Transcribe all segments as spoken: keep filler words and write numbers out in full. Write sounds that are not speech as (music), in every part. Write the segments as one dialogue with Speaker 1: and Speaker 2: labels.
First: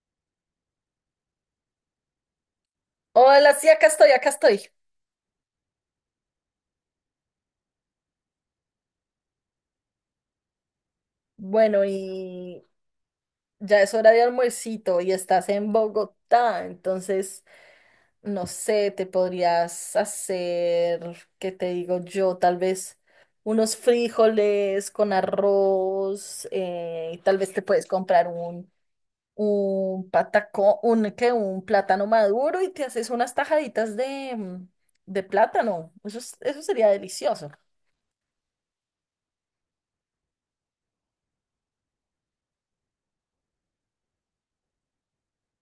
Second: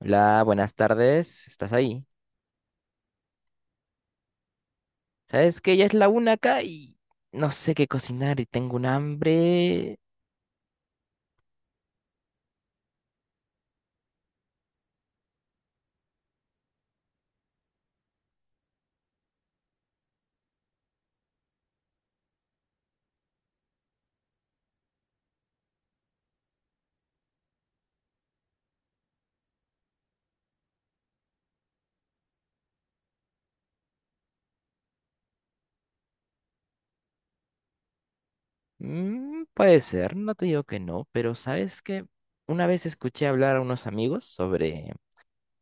Speaker 1: Hola, buenas tardes. ¿Estás ahí?
Speaker 2: Hola, sí, acá estoy, acá estoy.
Speaker 1: ¿Sabes que ya es la una acá y no sé qué cocinar y tengo un hambre?
Speaker 2: Bueno, y ya es hora de almuercito y estás en Bogotá, entonces, no sé, te podrías hacer, ¿qué te digo yo? Tal vez unos frijoles con arroz, eh, y tal vez te puedes comprar un, un patacón, un, ¿qué? Un plátano maduro y te haces unas tajaditas de, mm, de plátano. Eso, es- eso sería delicioso,
Speaker 1: Mm, puede ser, no te digo que no, pero ¿sabes que una vez escuché hablar a unos amigos sobre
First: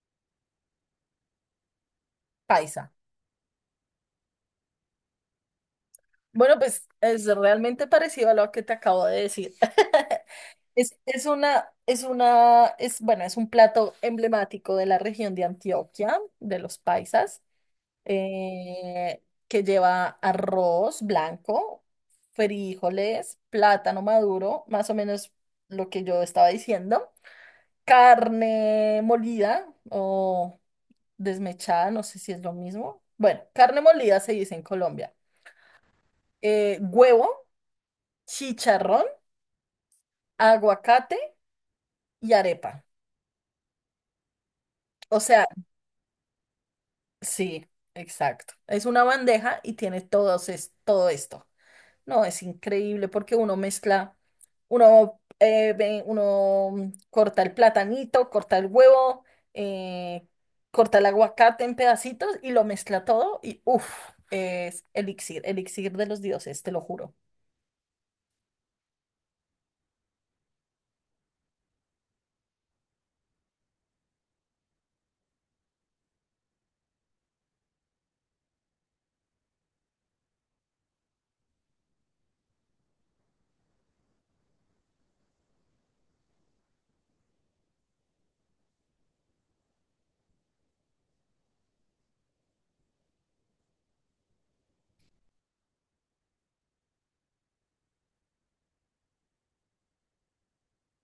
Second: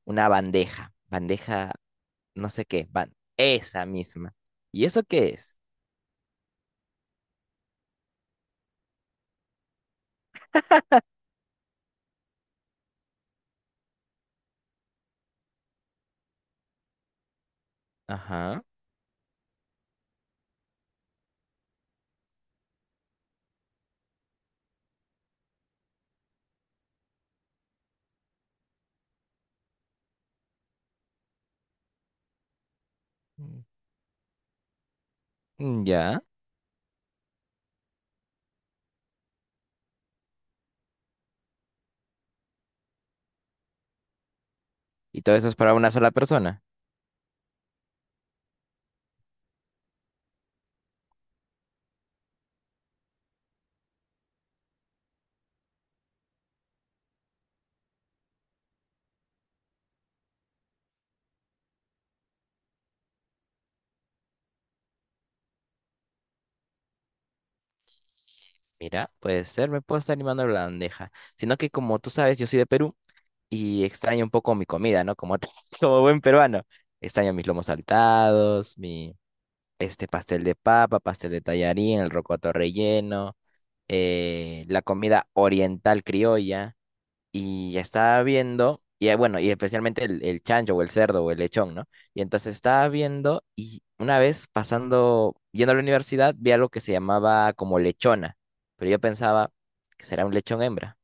Speaker 1: una bandeja, bandeja no sé qué,
Speaker 2: paisa.
Speaker 1: ban- esa misma? ¿Y eso qué es?
Speaker 2: Bueno, pues es realmente parecido a lo que te acabo de decir. (laughs) Es, es una, es una, es, bueno, es un plato emblemático de la región de Antioquia, de los paisas,
Speaker 1: Ajá.
Speaker 2: eh, que lleva arroz blanco, frijoles, plátano maduro, más o menos lo que yo estaba diciendo, carne molida o desmechada, no sé si es lo mismo. Bueno, carne molida se dice en Colombia.
Speaker 1: Mm, ya.
Speaker 2: Eh, huevo, chicharrón, aguacate y arepa. O
Speaker 1: ¿Y todo
Speaker 2: sea,
Speaker 1: eso es para una sola persona?
Speaker 2: sí, exacto. Es una bandeja y tiene todos es, todo esto. No, es increíble porque uno mezcla, uno, eh, ve- uno mm, corta el platanito, corta el huevo, eh, corta el aguacate en pedacitos y lo mezcla todo y uff, es elixir, elixir de los dioses, te lo juro.
Speaker 1: Mira, puede ser, me puedo estar animando a la bandeja. Sino que como tú sabes, yo soy de Perú. Y extraño un poco mi comida, ¿no? Como, (laughs) como buen peruano. Extraño mis lomos saltados, mi este pastel de papa, pastel de tallarín, el rocoto relleno, eh, la comida oriental criolla. Y estaba viendo, y eh, bueno, y especialmente el, el chancho o el cerdo o el lechón, ¿no? Y entonces estaba viendo y una vez pasando, yendo a la universidad, vi algo que se llamaba como lechona. Pero yo pensaba que será un lechón hembra.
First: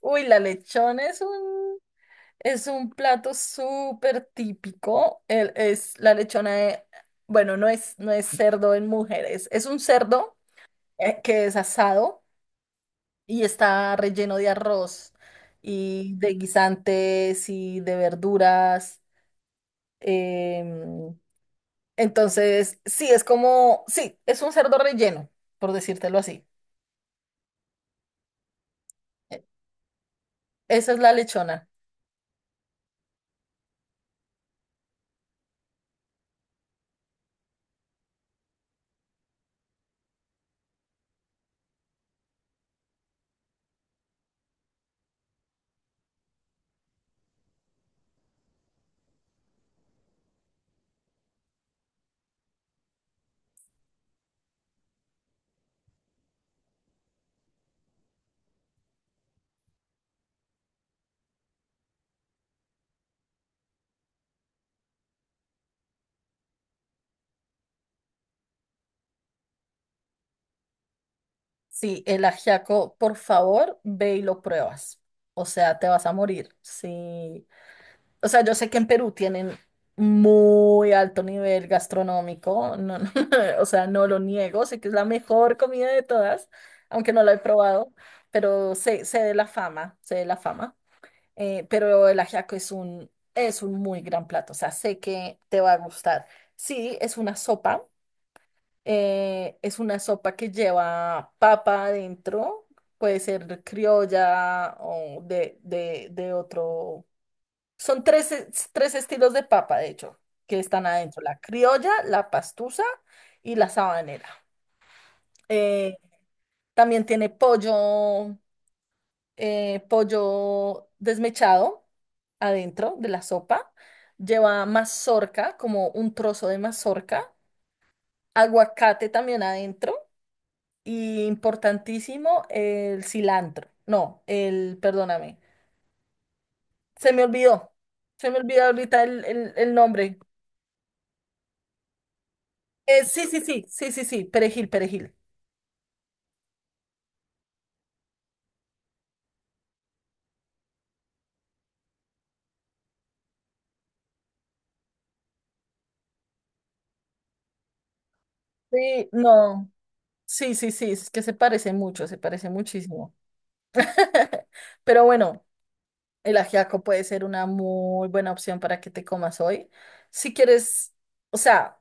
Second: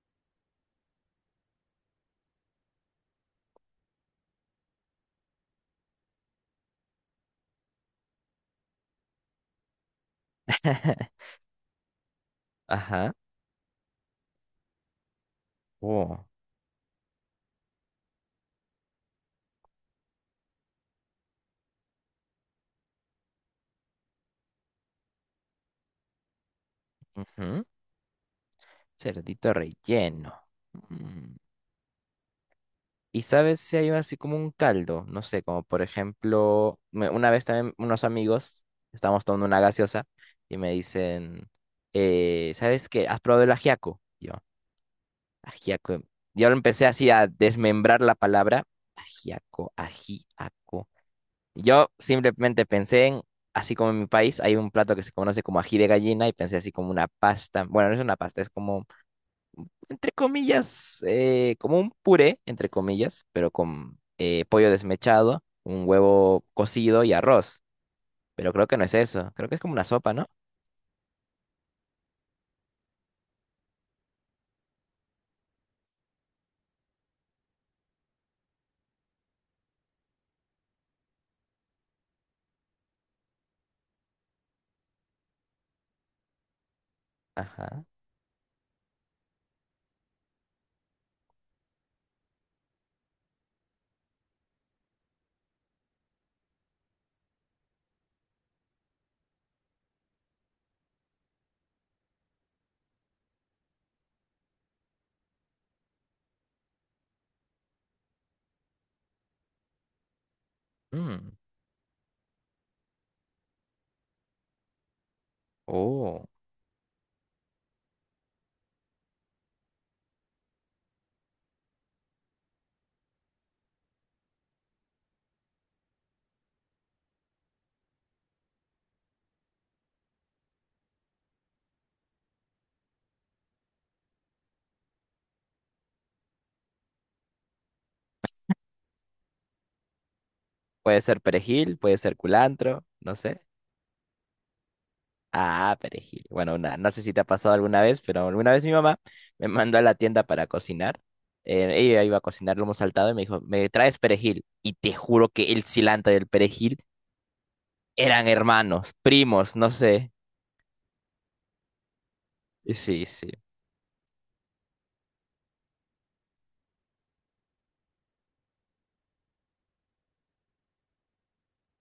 Speaker 2: Uy, la lechona es un… Es un plato súper típico. el- es la lechona de, bueno, no es, no es cerdo en mujeres. Es un cerdo eh,
Speaker 1: (laughs)
Speaker 2: que es asado
Speaker 1: Ajá.
Speaker 2: y está relleno de arroz y
Speaker 1: Oh.
Speaker 2: de guisantes y de verduras. em, entonces, sí, es como, sí, es un cerdo relleno, por decírtelo así.
Speaker 1: Ujú.
Speaker 2: E-
Speaker 1: Cerdito relleno.
Speaker 2: Esa es la
Speaker 1: Mm.
Speaker 2: lechona.
Speaker 1: ¿Y sabes si hay así como un caldo? No sé, como por ejemplo, me- una vez también unos amigos, estábamos tomando una gaseosa y me dicen, eh, ¿sabes qué? ¿Has probado el ajiaco? Y yo, ajiaco. Yo lo empecé así a desmembrar la palabra, ajiaco, ajiaco. Yo simplemente pensé en, así como en mi país, hay un plato que se conoce como ají de gallina y pensé así como una pasta. Bueno, no es una pasta, es como entre comillas, eh, como un puré, entre comillas, pero con eh, pollo desmechado, un huevo cocido y arroz. Pero creo que no es eso, creo que es como una sopa, ¿no?
Speaker 2: Sí, el ajiaco, por favor, ve y lo pruebas. O sea, te vas a morir. Sí. O sea, yo sé que en Perú tienen muy alto nivel gastronómico, no, no, (laughs) o sea, no lo niego, sé que es la mejor comida de todas, aunque no la he
Speaker 1: Ajá.
Speaker 2: probado, pero sé, sé de la fama, sé de la fama. Eh, pero el ajiaco es un, es un muy gran plato, o sea, sé que te va a gustar. Sí, es una sopa, eh, es una sopa que lleva papa adentro, puede ser criolla o de, de, de otro. Son tres, es- tres estilos de papa, de hecho, que están adentro.
Speaker 1: Mm.
Speaker 2: La criolla, la pastusa y la sabanera. Eh,
Speaker 1: Oh.
Speaker 2: También tiene pollo, eh, pollo desmechado adentro de la sopa. Lleva mazorca, como un trozo de mazorca. Aguacate también adentro. Y importantísimo, el cilantro. No, el, perdóname. Se me olvidó. Se me olvidó ahorita el el- el nombre.
Speaker 1: Puede ser perejil, puede ser culantro,
Speaker 2: Eh,
Speaker 1: no
Speaker 2: sí, sí,
Speaker 1: sé.
Speaker 2: sí, sí, sí, sí, perejil, perejil.
Speaker 1: Ah, perejil. Bueno, una- no sé si te ha pasado alguna vez, pero alguna vez mi mamá me mandó a la tienda para cocinar. Eh, ella iba a cocinar lomo saltado y me dijo, ¿me traes perejil? Y te juro que el cilantro y el perejil eran hermanos,
Speaker 2: Sí,
Speaker 1: primos,
Speaker 2: no.
Speaker 1: no sé.
Speaker 2: Sí, sí, sí, es que se parece mucho, se parece
Speaker 1: Y sí,
Speaker 2: muchísimo.
Speaker 1: sí.
Speaker 2: (laughs) Pero bueno, el ajiaco puede ser una muy buena opción para que te comas hoy. Si quieres, o sea,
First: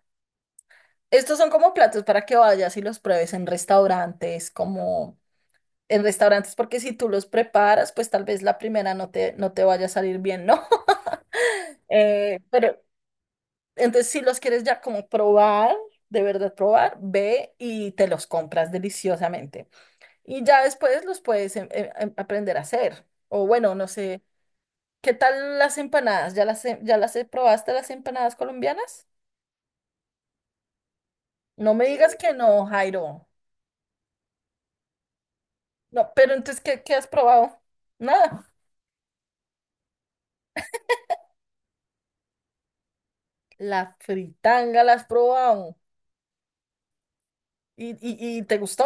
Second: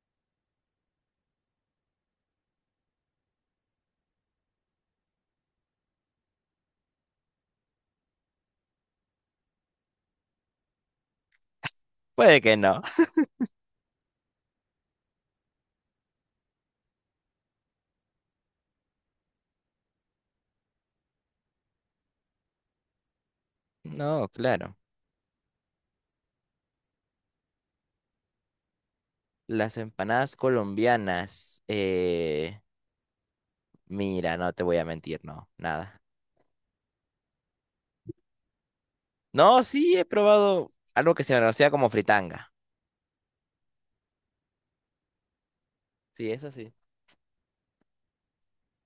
Speaker 2: estos son como platos para que vayas y los pruebes en restaurantes, como en restaurantes, porque si tú los preparas, pues tal vez la primera no te, no te vaya a salir bien, ¿no? (laughs) Eh,
Speaker 1: Puede que
Speaker 2: pero
Speaker 1: no.
Speaker 2: Entonces, si los quieres ya como probar, de verdad probar, ve y te los compras deliciosamente. Y ya después los puedes em- em- em- aprender a hacer. O bueno, no sé,
Speaker 1: No, claro.
Speaker 2: ¿qué tal las empanadas? ¿Ya las, he- ya las he- Probaste las empanadas colombianas?
Speaker 1: Las empanadas colombianas.
Speaker 2: No me digas que no,
Speaker 1: Eh,
Speaker 2: Jairo.
Speaker 1: mira, no te voy a mentir, no, nada.
Speaker 2: No, pero entonces, ¿qué, qué has probado? Nada.
Speaker 1: No, sí he probado algo que se conocía como fritanga.
Speaker 2: La fritanga la has probado.
Speaker 1: Sí, eso sí.
Speaker 2: ¿Y, y, y te gustó?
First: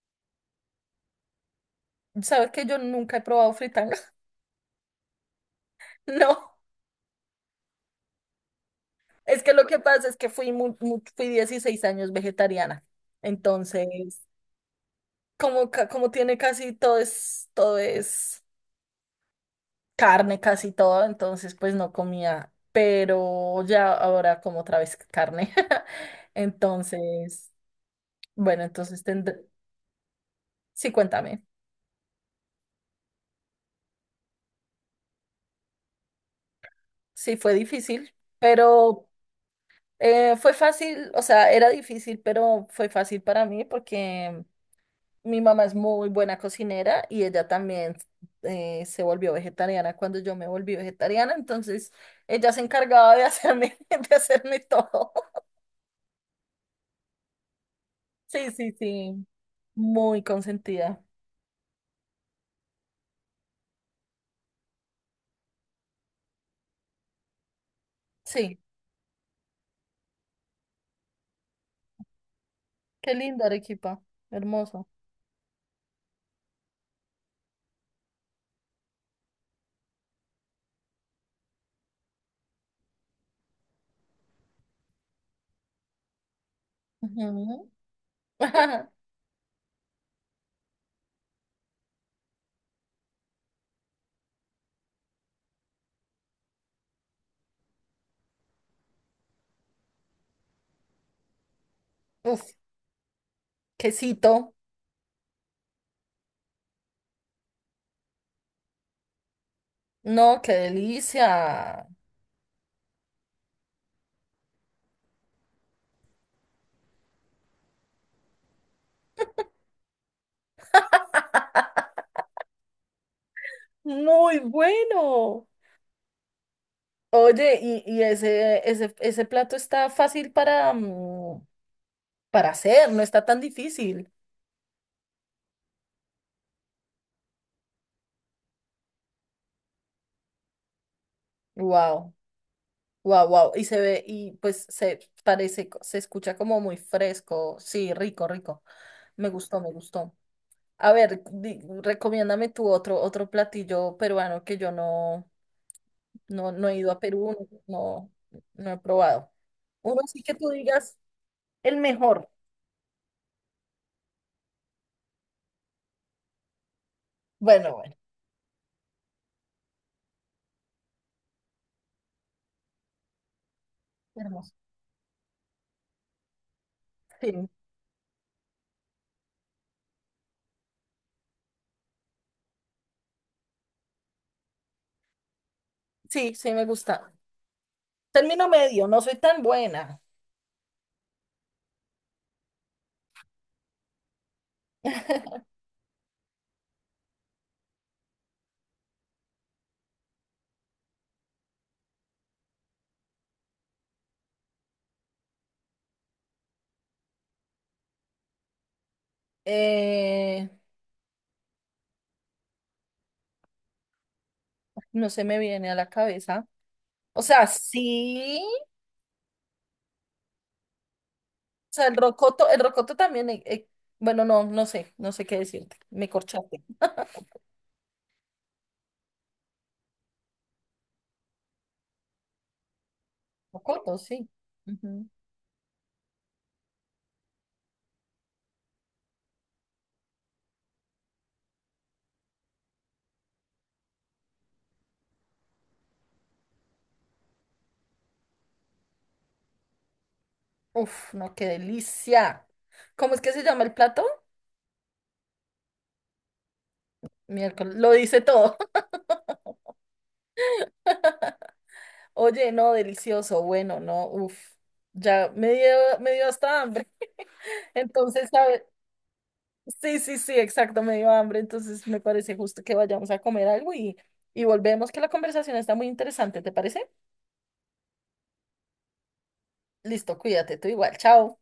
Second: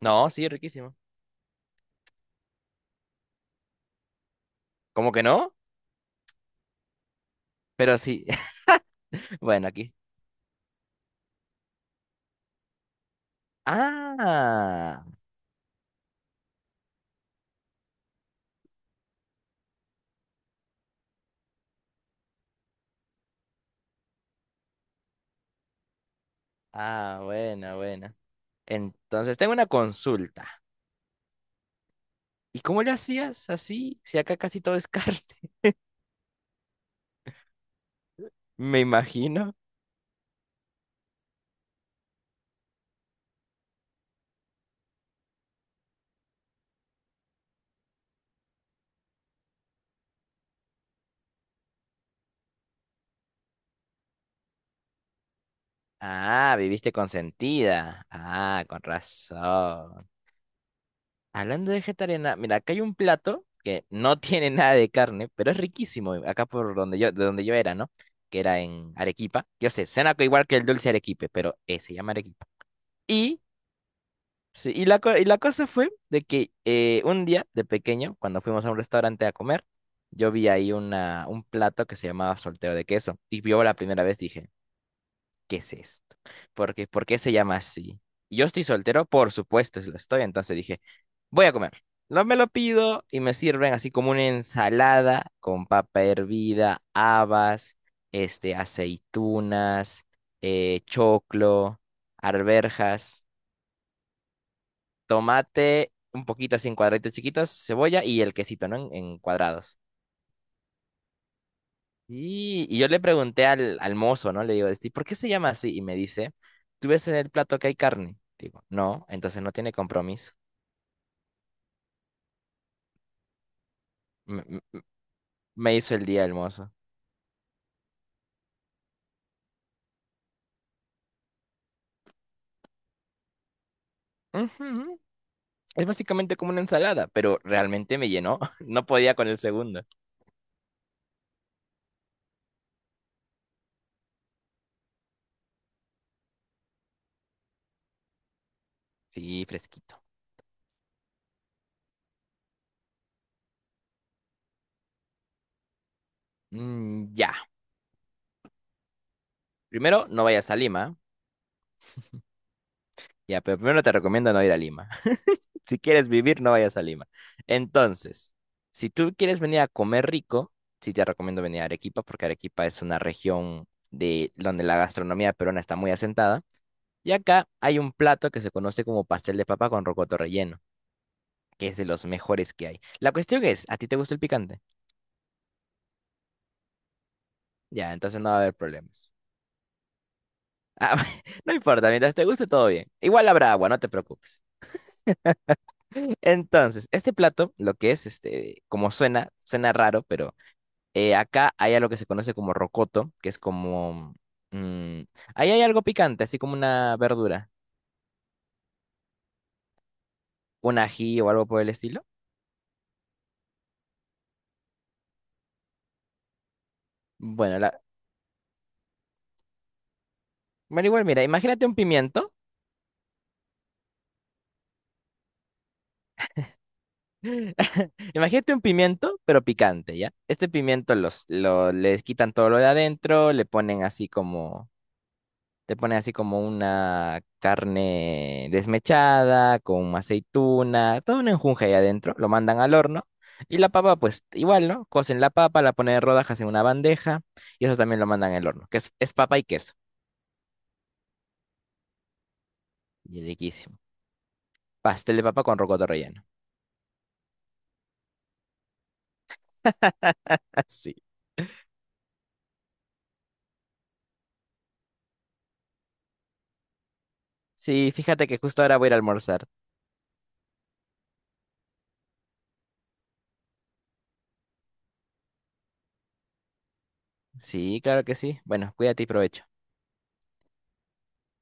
Speaker 1: No, sí, riquísimo.
Speaker 2: ¿Sabes que yo nunca he probado fritanga? (laughs)
Speaker 1: ¿Cómo que no?
Speaker 2: No.
Speaker 1: Pero sí. (laughs)
Speaker 2: Es que lo
Speaker 1: Bueno,
Speaker 2: que
Speaker 1: aquí.
Speaker 2: pasa es que fui, mu- mu- fui dieciséis años vegetariana. Entonces,
Speaker 1: Ah,
Speaker 2: como, ca- como tiene casi todo es, todo es carne, casi todo, entonces pues no comía. Pero ya ahora como otra vez carne. (laughs)
Speaker 1: ah,
Speaker 2: Entonces,
Speaker 1: bueno, bueno.
Speaker 2: bueno, entonces tendré…
Speaker 1: Entonces tengo una consulta.
Speaker 2: Sí, cuéntame.
Speaker 1: ¿Y cómo le hacías así? Si acá casi todo es carne.
Speaker 2: Sí, fue difícil,
Speaker 1: (laughs) Me
Speaker 2: pero
Speaker 1: imagino.
Speaker 2: eh, fue fácil, o sea, era difícil, pero fue fácil para mí porque… Mi mamá es muy buena cocinera y ella también eh, se volvió vegetariana cuando yo me volví vegetariana, entonces ella se encargaba de hacerme, (laughs) de hacerme todo.
Speaker 1: Ah, viviste consentida.
Speaker 2: Sí,
Speaker 1: Ah,
Speaker 2: sí,
Speaker 1: con
Speaker 2: sí,
Speaker 1: razón.
Speaker 2: muy consentida.
Speaker 1: Hablando de vegetariana, mira, acá hay un plato que no (laughs) tiene nada de carne, pero es riquísimo, acá por donde yo, de donde yo era, ¿no? Que
Speaker 2: Sí,
Speaker 1: era en Arequipa. Yo sé, suena co- igual que el dulce arequipe, pero eh, se llama Arequipa.
Speaker 2: qué
Speaker 1: Y,
Speaker 2: linda Arequipa,
Speaker 1: sí, y,
Speaker 2: hermoso.
Speaker 1: la, co- y la cosa fue de que eh, un día de pequeño, cuando fuimos a un restaurante a comer, yo vi ahí una, un plato que se llamaba solteo de queso. Y yo la primera vez dije, ¿qué es esto? ¿Por qué, ¿por qué se llama
Speaker 2: Ujú.
Speaker 1: así? Y yo estoy
Speaker 2: (laughs)
Speaker 1: soltero, por supuesto, si lo estoy, entonces dije, voy a comer. No me lo pido y me sirven así como una ensalada con papa hervida, habas, este, aceitunas, eh, choclo,
Speaker 2: Uf,
Speaker 1: arberjas,
Speaker 2: quesito,
Speaker 1: tomate, un poquito así en cuadraditos chiquitos, cebolla y el quesito, ¿no? En, en cuadrados.
Speaker 2: no, qué delicia.
Speaker 1: Y, y yo le pregunté al, al mozo, ¿no? Le digo, este, ¿por qué se llama así? Y me dice, ¿tú ves en el plato que hay carne? Digo, no, entonces no tiene compromiso.
Speaker 2: Muy
Speaker 1: Me, me-
Speaker 2: bueno.
Speaker 1: me hizo el día el mozo.
Speaker 2: Oye, y, y ese, ese, ese plato está fácil para, mm, para hacer, no está tan difícil.
Speaker 1: Ujú. Es básicamente como una ensalada, pero realmente me llenó. (laughs) No podía con el segundo.
Speaker 2: Wow, wow, wow. Y se ve, y pues se parece, co- se escucha como muy fresco. Sí, rico, rico. Me
Speaker 1: Sí,
Speaker 2: gustó, me
Speaker 1: fresquito.
Speaker 2: gustó. A ver, di- recomiéndame tú otro, otro platillo peruano que yo no, no, no he ido a
Speaker 1: Mm, ya.
Speaker 2: Perú, no, no he probado. Uno
Speaker 1: Primero,
Speaker 2: sí
Speaker 1: no
Speaker 2: que tú
Speaker 1: vayas a
Speaker 2: digas
Speaker 1: Lima.
Speaker 2: el mejor.
Speaker 1: Ya, pero primero te recomiendo no ir a Lima. Si quieres vivir, no vayas a Lima.
Speaker 2: Bueno, bueno,
Speaker 1: Entonces, si tú quieres venir a comer rico, sí te recomiendo venir a Arequipa, porque Arequipa es una región de
Speaker 2: hermoso.
Speaker 1: donde la gastronomía peruana está muy asentada. Y
Speaker 2: Sí,
Speaker 1: acá hay un plato que se conoce como pastel de papa con rocoto relleno, que es de los mejores que hay. La cuestión es, ¿a ti te gusta el picante?
Speaker 2: sí, sí me gusta.
Speaker 1: Ya, entonces no va a
Speaker 2: Término
Speaker 1: haber
Speaker 2: medio, no
Speaker 1: problemas.
Speaker 2: soy tan buena.
Speaker 1: Ah, (laughs) no importa, mientras te guste todo bien. Igual habrá agua, no te preocupes.
Speaker 2: (laughs)
Speaker 1: Entonces, este plato, lo que es, este, como suena, suena raro, pero Eh, acá hay algo que se conoce como rocoto, que es como... mm, ahí hay algo picante, así como una verdura,
Speaker 2: Eh,
Speaker 1: un ají o algo por el estilo.
Speaker 2: no se me viene a la cabeza. O sea,
Speaker 1: Bueno, la...
Speaker 2: sí.
Speaker 1: Bueno, igual, mira, imagínate
Speaker 2: O
Speaker 1: un
Speaker 2: sea, el
Speaker 1: pimiento,
Speaker 2: rocoto, el rocoto también, eh, eh, bueno, no, no sé, no sé qué decirte. Me corchaste.
Speaker 1: (laughs) imagínate un pimiento, pero picante, ¿ya? Este pimiento los, lo, les quitan todo lo de adentro, le ponen
Speaker 2: Rocoto,
Speaker 1: así
Speaker 2: sí.
Speaker 1: como
Speaker 2: Ujú.
Speaker 1: te ponen así como una carne desmechada, con aceituna, todo un enjunje ahí adentro, lo mandan al horno. Y la papa, pues igual, ¿no? Cocen la papa, la ponen en rodajas en una bandeja, y eso también lo mandan al horno, que es, es papa y queso.
Speaker 2: Uf, no, qué delicia. ¿Cómo es
Speaker 1: Y
Speaker 2: que se llama el
Speaker 1: riquísimo.
Speaker 2: plato?
Speaker 1: Pastel de papa con rocoto relleno.
Speaker 2: Miércoles, lo dice todo.
Speaker 1: (laughs) Así.
Speaker 2: (laughs) Oye, no, delicioso, bueno, no, uf, ya me dio, me dio hasta hambre. (laughs)
Speaker 1: Sí, fíjate
Speaker 2: Entonces,
Speaker 1: que
Speaker 2: ¿sabes?
Speaker 1: justo ahora voy a ir a almorzar.
Speaker 2: Sí, sí, sí, exacto, me dio hambre. Entonces, me parece justo que vayamos a comer algo y, y volvemos, que la conversación está muy interesante, ¿te parece?
Speaker 1: Sí, claro que sí. Bueno, cuídate y provecho.
Speaker 2: Listo, cuídate, tú igual, chao.